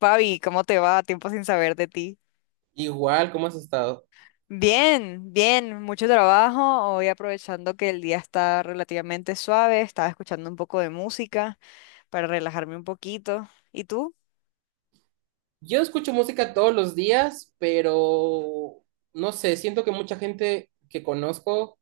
Fabi, ¿cómo te va? Tiempo sin saber de ti. Igual, ¿cómo has estado? Bien, bien, mucho trabajo. Hoy aprovechando que el día está relativamente suave, estaba escuchando un poco de música para relajarme un poquito. ¿Y tú? Yo escucho música todos los días, pero no sé, siento que mucha gente que conozco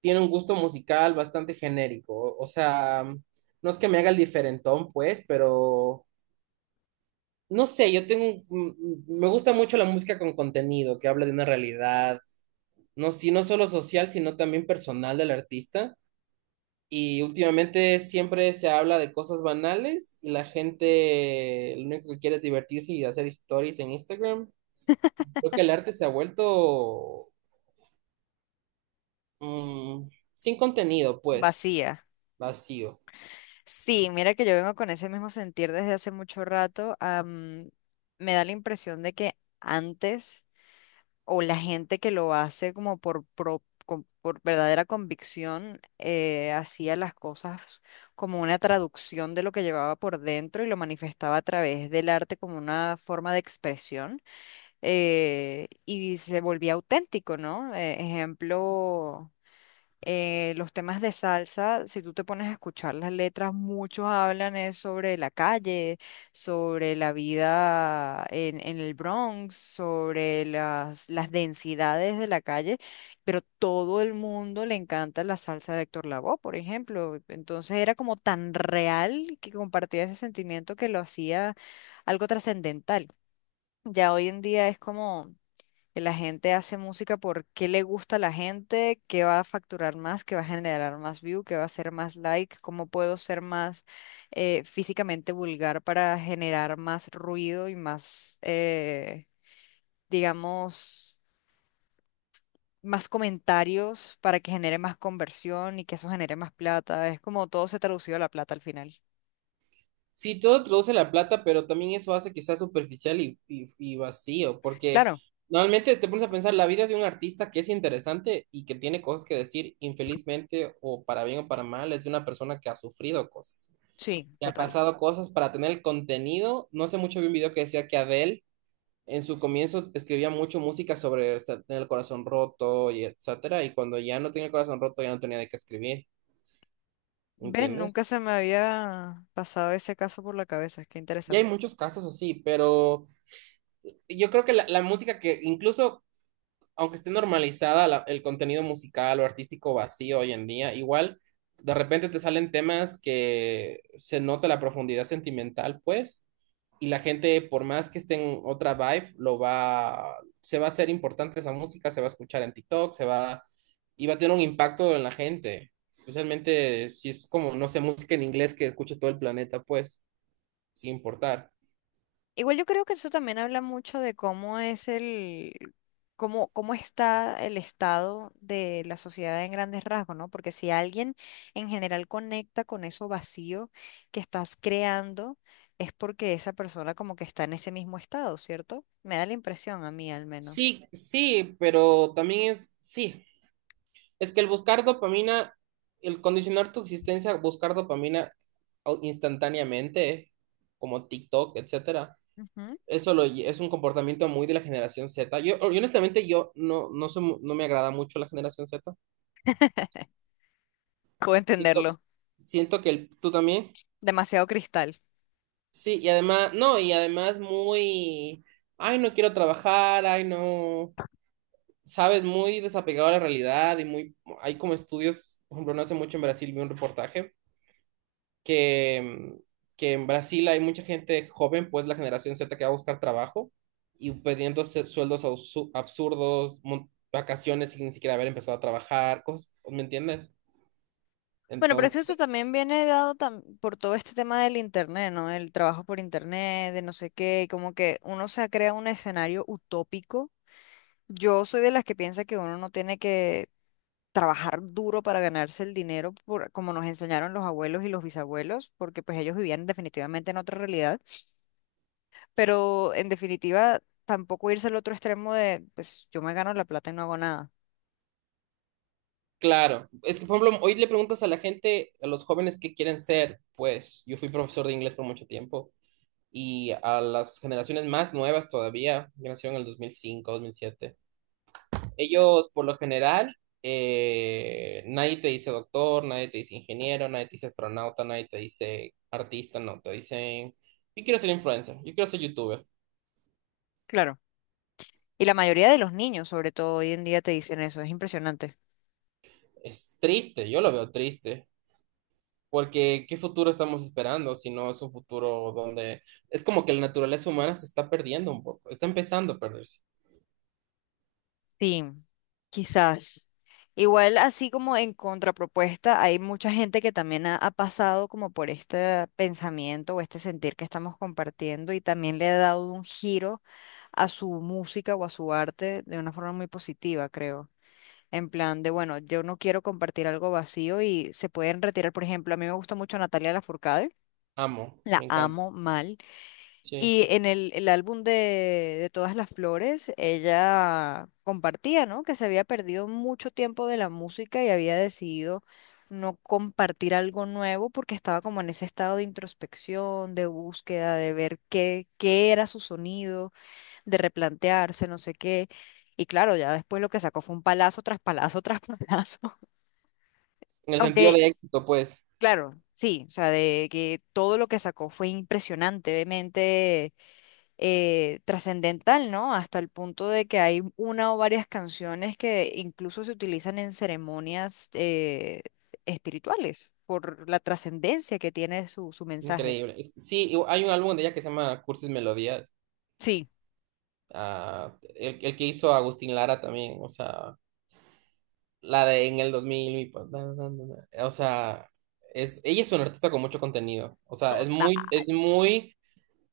tiene un gusto musical bastante genérico. O sea, no es que me haga el diferentón, pues, pero no sé, yo tengo, un- mm, me gusta mucho la música con contenido, que habla de una realidad, no, si no solo social, sino también personal del artista. Y últimamente siempre se habla de cosas banales y la gente lo único que quiere es divertirse y hacer stories en Instagram. Y creo que el arte se ha vuelto mm, sin contenido, pues, Vacía. vacío. Sí, mira que yo vengo con ese mismo sentir desde hace mucho rato. Me da la impresión de que antes o la gente que lo hace como por verdadera convicción, hacía las cosas como una traducción de lo que llevaba por dentro y lo manifestaba a través del arte como una forma de expresión y se volvía auténtico, ¿no? Ejemplo los temas de salsa, si tú te pones a escuchar las letras, muchos hablan es sobre la calle, sobre la vida en el Bronx, sobre las densidades de la calle, pero todo el mundo le encanta la salsa de Héctor Lavoe, por ejemplo. Entonces era como tan real que compartía ese sentimiento que lo hacía algo trascendental. Ya hoy en día es como que la gente hace música porque le gusta a la gente, qué va a facturar más, qué va a generar más view, qué va a ser más like, cómo puedo ser más físicamente vulgar para generar más ruido y más, digamos, más comentarios para que genere más conversión y que eso genere más plata. Es como todo se traducido a la plata al final. Sí, todo produce la plata, pero también eso hace que sea superficial y vacío, porque Claro, normalmente te pones a pensar la vida de un artista que es interesante y que tiene cosas que decir, infelizmente o para bien o para mal, es de una persona que ha sufrido cosas, sí, que ha total. pasado cosas para tener el contenido. No sé mucho, vi un video que decía que Adele en su comienzo escribía mucho música sobre o sea, tener el corazón roto y etcétera, y cuando ya no tenía el corazón roto ya no tenía de qué escribir, Ven, nunca ¿entiendes? se me había pasado ese caso por la cabeza, qué Y hay interesante. muchos casos así, pero yo creo que la música que incluso aunque esté normalizada el contenido musical o artístico vacío hoy en día, igual de repente te salen temas que se nota la profundidad sentimental, pues, y la gente, por más que esté en otra vibe, lo va, se va a hacer importante esa música, se va a escuchar en TikTok, se va, y va a tener un impacto en la gente. Especialmente si es como, no sé, música en inglés que escuche todo el planeta, pues, sin importar. Igual yo creo que eso también habla mucho de cómo es cómo está el estado de la sociedad en grandes rasgos, ¿no? Porque si alguien en general conecta con eso vacío que estás creando, es porque esa persona como que está en ese mismo estado, ¿cierto? Me da la impresión a mí al menos. Sí, sí, pero también es, sí, es que el buscar dopamina, el condicionar tu existencia a buscar dopamina instantáneamente, como TikTok, etcétera, Ujú. eso es un comportamiento muy de la generación Z. Yo honestamente, yo no, no, no me agrada mucho la generación Z. Puedo Siento, entenderlo. siento que tú también. Demasiado cristal. Sí, y además, no, y además muy, ay, no quiero trabajar, ay, no, sabes, muy desapegado a la realidad y muy, hay como estudios, por ejemplo, no hace mucho en Brasil vi un reportaje que, que en Brasil hay mucha gente joven, pues la generación Z que va a buscar trabajo y pidiendo sueldos absurdos, vacaciones sin ni siquiera haber empezado a trabajar, cosas, ¿me entiendes? Bueno, pero es que Entonces, esto también viene dado por todo este tema del internet, ¿no? El trabajo por internet, de no sé qué, y como que uno se crea un escenario utópico. Yo soy de las que piensa que uno no tiene que trabajar duro para ganarse el dinero, por, como nos enseñaron los abuelos y los bisabuelos, porque pues ellos vivían definitivamente en otra realidad, pero en definitiva tampoco irse al otro extremo de, pues yo me gano la plata y no hago nada. claro, es que por ejemplo, hoy le preguntas a la gente, a los jóvenes qué quieren ser, pues yo fui profesor de inglés por mucho tiempo y a las generaciones más nuevas todavía, que nacieron en el dos mil cinco 2007. Ellos, por lo general, nadie te dice doctor, nadie te dice ingeniero, nadie te dice astronauta, nadie te dice artista, no, te dicen, yo quiero ser influencer, yo quiero ser youtuber. Claro. Y la mayoría de los niños, sobre todo hoy en día, te dicen eso, es impresionante. Es triste, yo lo veo triste, porque ¿qué futuro estamos esperando si no es un futuro donde es como que la naturaleza humana se está perdiendo un poco, está empezando a perderse. Sí, quizás. Igual, así como en contrapropuesta, hay mucha gente que también ha pasado como por este pensamiento o este sentir que estamos compartiendo y también le ha dado un giro a su música o a su arte de una forma muy positiva, creo. En plan de, bueno, yo no quiero compartir algo vacío y se pueden retirar, por ejemplo, a mí me gusta mucho Natalia Lafourcade, Amo, la me encanta, amo mal. sí. Y en el álbum de Todas las Flores, ella compartía, ¿no? Que se había perdido mucho tiempo de la música y había decidido no compartir algo nuevo porque estaba como en ese estado de introspección, de búsqueda, de ver qué era su sonido, de replantearse, no sé qué. Y claro, ya después lo que sacó fue un palazo tras palazo tras palazo. En el sentido Aunque, de éxito, pues, claro, sí, o sea, de que todo lo que sacó fue impresionantemente trascendental, ¿no? Hasta el punto de que hay una o varias canciones que incluso se utilizan en ceremonias espirituales por la trascendencia que tiene su mensaje. increíble. Sí, y hay un álbum de ella que se llama Cursis Melodía, Sí, ah, el que hizo Agustín Lara también, o sea, la de en el 2000, mi na, na, na, na. O sea, ella es una artista con mucho contenido, o sea, es muy, es muy,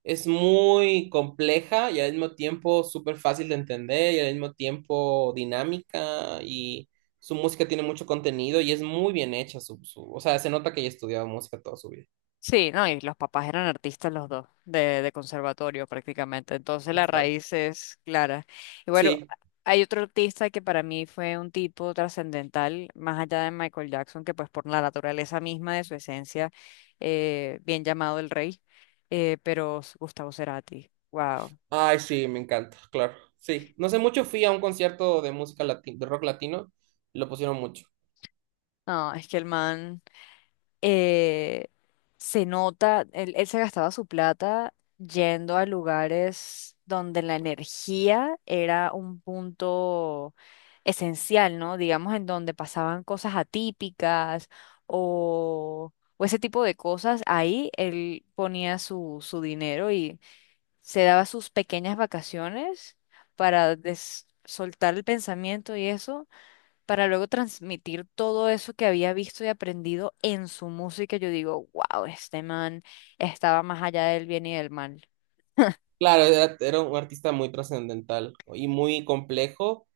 es muy compleja y al mismo tiempo súper fácil de entender y al mismo tiempo dinámica y su música tiene mucho contenido y es muy bien hecha, o sea, se nota que ella ha estudiado música toda su vida. sí, no, y los papás eran artistas los dos, de conservatorio prácticamente. Entonces la Exacto. raíz es clara. Y bueno Sí, hay otro artista que para mí fue un tipo trascendental, más allá de Michael Jackson, que pues por la naturaleza misma de su esencia, bien llamado el rey, pero Gustavo Cerati. Wow. ay, sí, me encanta, claro. Sí, no sé mucho, fui a un concierto de música latina, de rock latino, y lo pusieron mucho. No, es que el man. eh, Se nota, él se gastaba su plata yendo a lugares donde la energía era un punto esencial, ¿no? Digamos, en donde pasaban cosas atípicas o, o ese tipo de cosas. Ahí él ponía su dinero y se daba sus pequeñas vacaciones para soltar el pensamiento y eso para luego transmitir todo eso que había visto y aprendido en su música. Yo digo, wow, este man estaba más allá del bien y del mal. Claro, era un artista muy trascendental y muy complejo,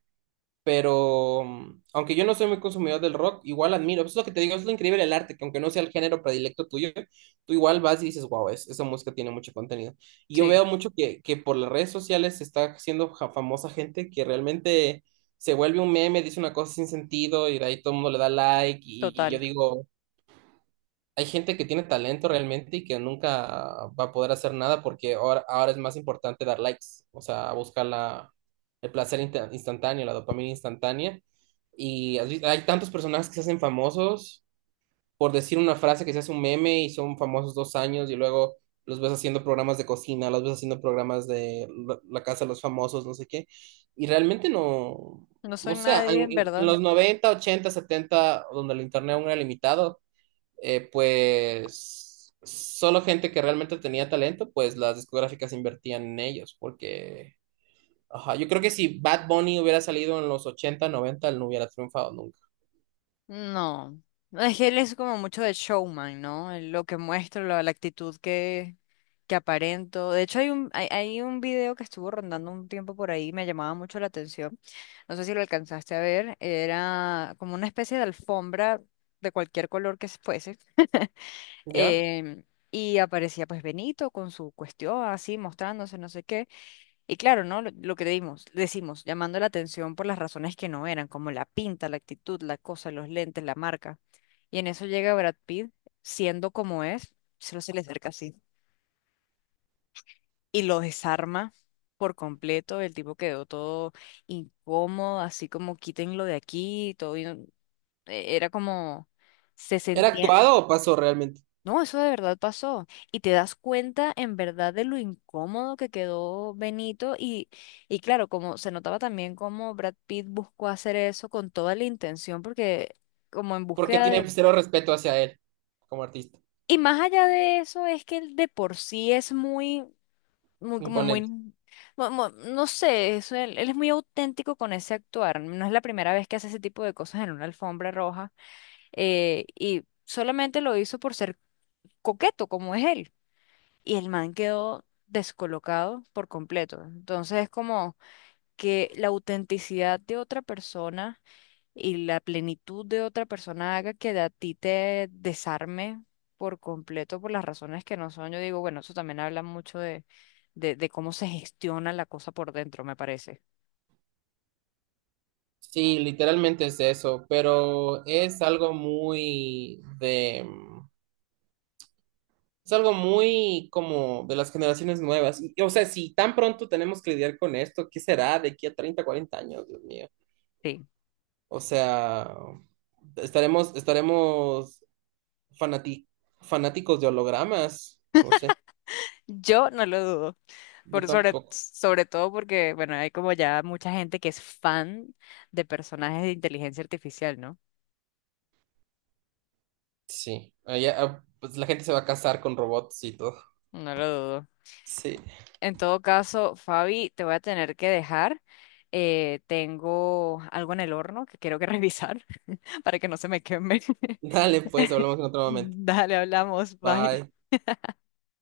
pero aunque yo no soy muy consumidor del rock, igual admiro. Eso es lo que te digo, es lo increíble del arte, que aunque no sea el género predilecto tuyo, tú igual vas y dices, wow, esa música tiene mucho contenido. Y yo Sí, veo mucho que por las redes sociales se está haciendo famosa gente que realmente se vuelve un meme, dice una cosa sin sentido y de ahí todo el mundo le da like y yo total. digo... hay gente que tiene talento realmente y que nunca va a poder hacer nada porque ahora, ahora es más importante dar likes, o sea, buscar el placer instantáneo, la dopamina instantánea. Y hay tantos personajes que se hacen famosos por decir una frase que se hace un meme y son famosos 2 años y luego los ves haciendo programas de cocina, los ves haciendo programas de la casa de los famosos, no sé qué. Y realmente no, No soy no sé, nadie, en, en en- en verdad. los 90 80 70 donde el internet aún era limitado pues solo gente que realmente tenía talento, pues las discográficas invertían en ellos, porque ajá, yo creo que si Bad Bunny hubiera salido en los 80 90 él no hubiera triunfado nunca, No, es que él es como mucho de showman, ¿no? Lo que muestro, la actitud que aparento. De hecho, hay un video que estuvo rondando un tiempo por ahí, me llamaba mucho la atención. No sé si lo alcanzaste a ver. Era como una especie de alfombra de cualquier color que fuese. ¿ya? em, y aparecía pues Benito con su cuestión así, mostrándose no sé qué. Y claro, ¿no? Lo que decimos, llamando la atención por las razones que no eran, como la pinta, la actitud, la cosa, los lentes, la marca. Y en eso llega Brad Pitt, siendo como es, solo se le acerca así y lo desarma por completo. El tipo quedó todo incómodo, así como quítenlo de aquí, todo. Era como, se ¿Era sentía. actuado o pasó realmente? No, eso de verdad pasó. Y te das cuenta en verdad de lo incómodo que quedó Benito. Y claro, como se notaba también cómo Brad Pitt buscó hacer eso con toda la intención, porque como en Porque búsqueda tiene de... cero respeto hacia él como artista, Y más allá de eso, es que él de por sí es muy, muy, como imponente. No sé, eso, él es muy auténtico con ese actuar. No es la primera vez que hace ese tipo de cosas en una alfombra roja. Y solamente lo hizo por ser coqueto, como es él. Y el man quedó descolocado por completo. Entonces es como que la autenticidad de otra persona y la plenitud de otra persona haga que a ti te desarme por completo por las razones que no son. Yo digo, bueno, eso también habla mucho de cómo se gestiona la cosa por dentro, me parece. Sí, literalmente es eso, pero es algo muy de. Es algo muy como de las generaciones nuevas. Y, o sea, si tan pronto tenemos que lidiar con esto, ¿qué será de aquí a 30 40 años, Dios mío? Sí. O sea, estaremos fanati- fanáticos de hologramas. No sé, Yo no lo dudo, yo por tampoco. sobre todo porque, bueno, hay como ya mucha gente que es fan de personajes de inteligencia artificial, ¿no? Sí, allá, ah, pues la gente se va a casar con robots y todo. No lo dudo. Sí. En todo caso, Fabi, te voy a tener que dejar. Tengo algo en el horno que quiero que revisar para que no se me queme. Dale, pues, hablamos en otro momento. Dale, hablamos. Bye. Bye.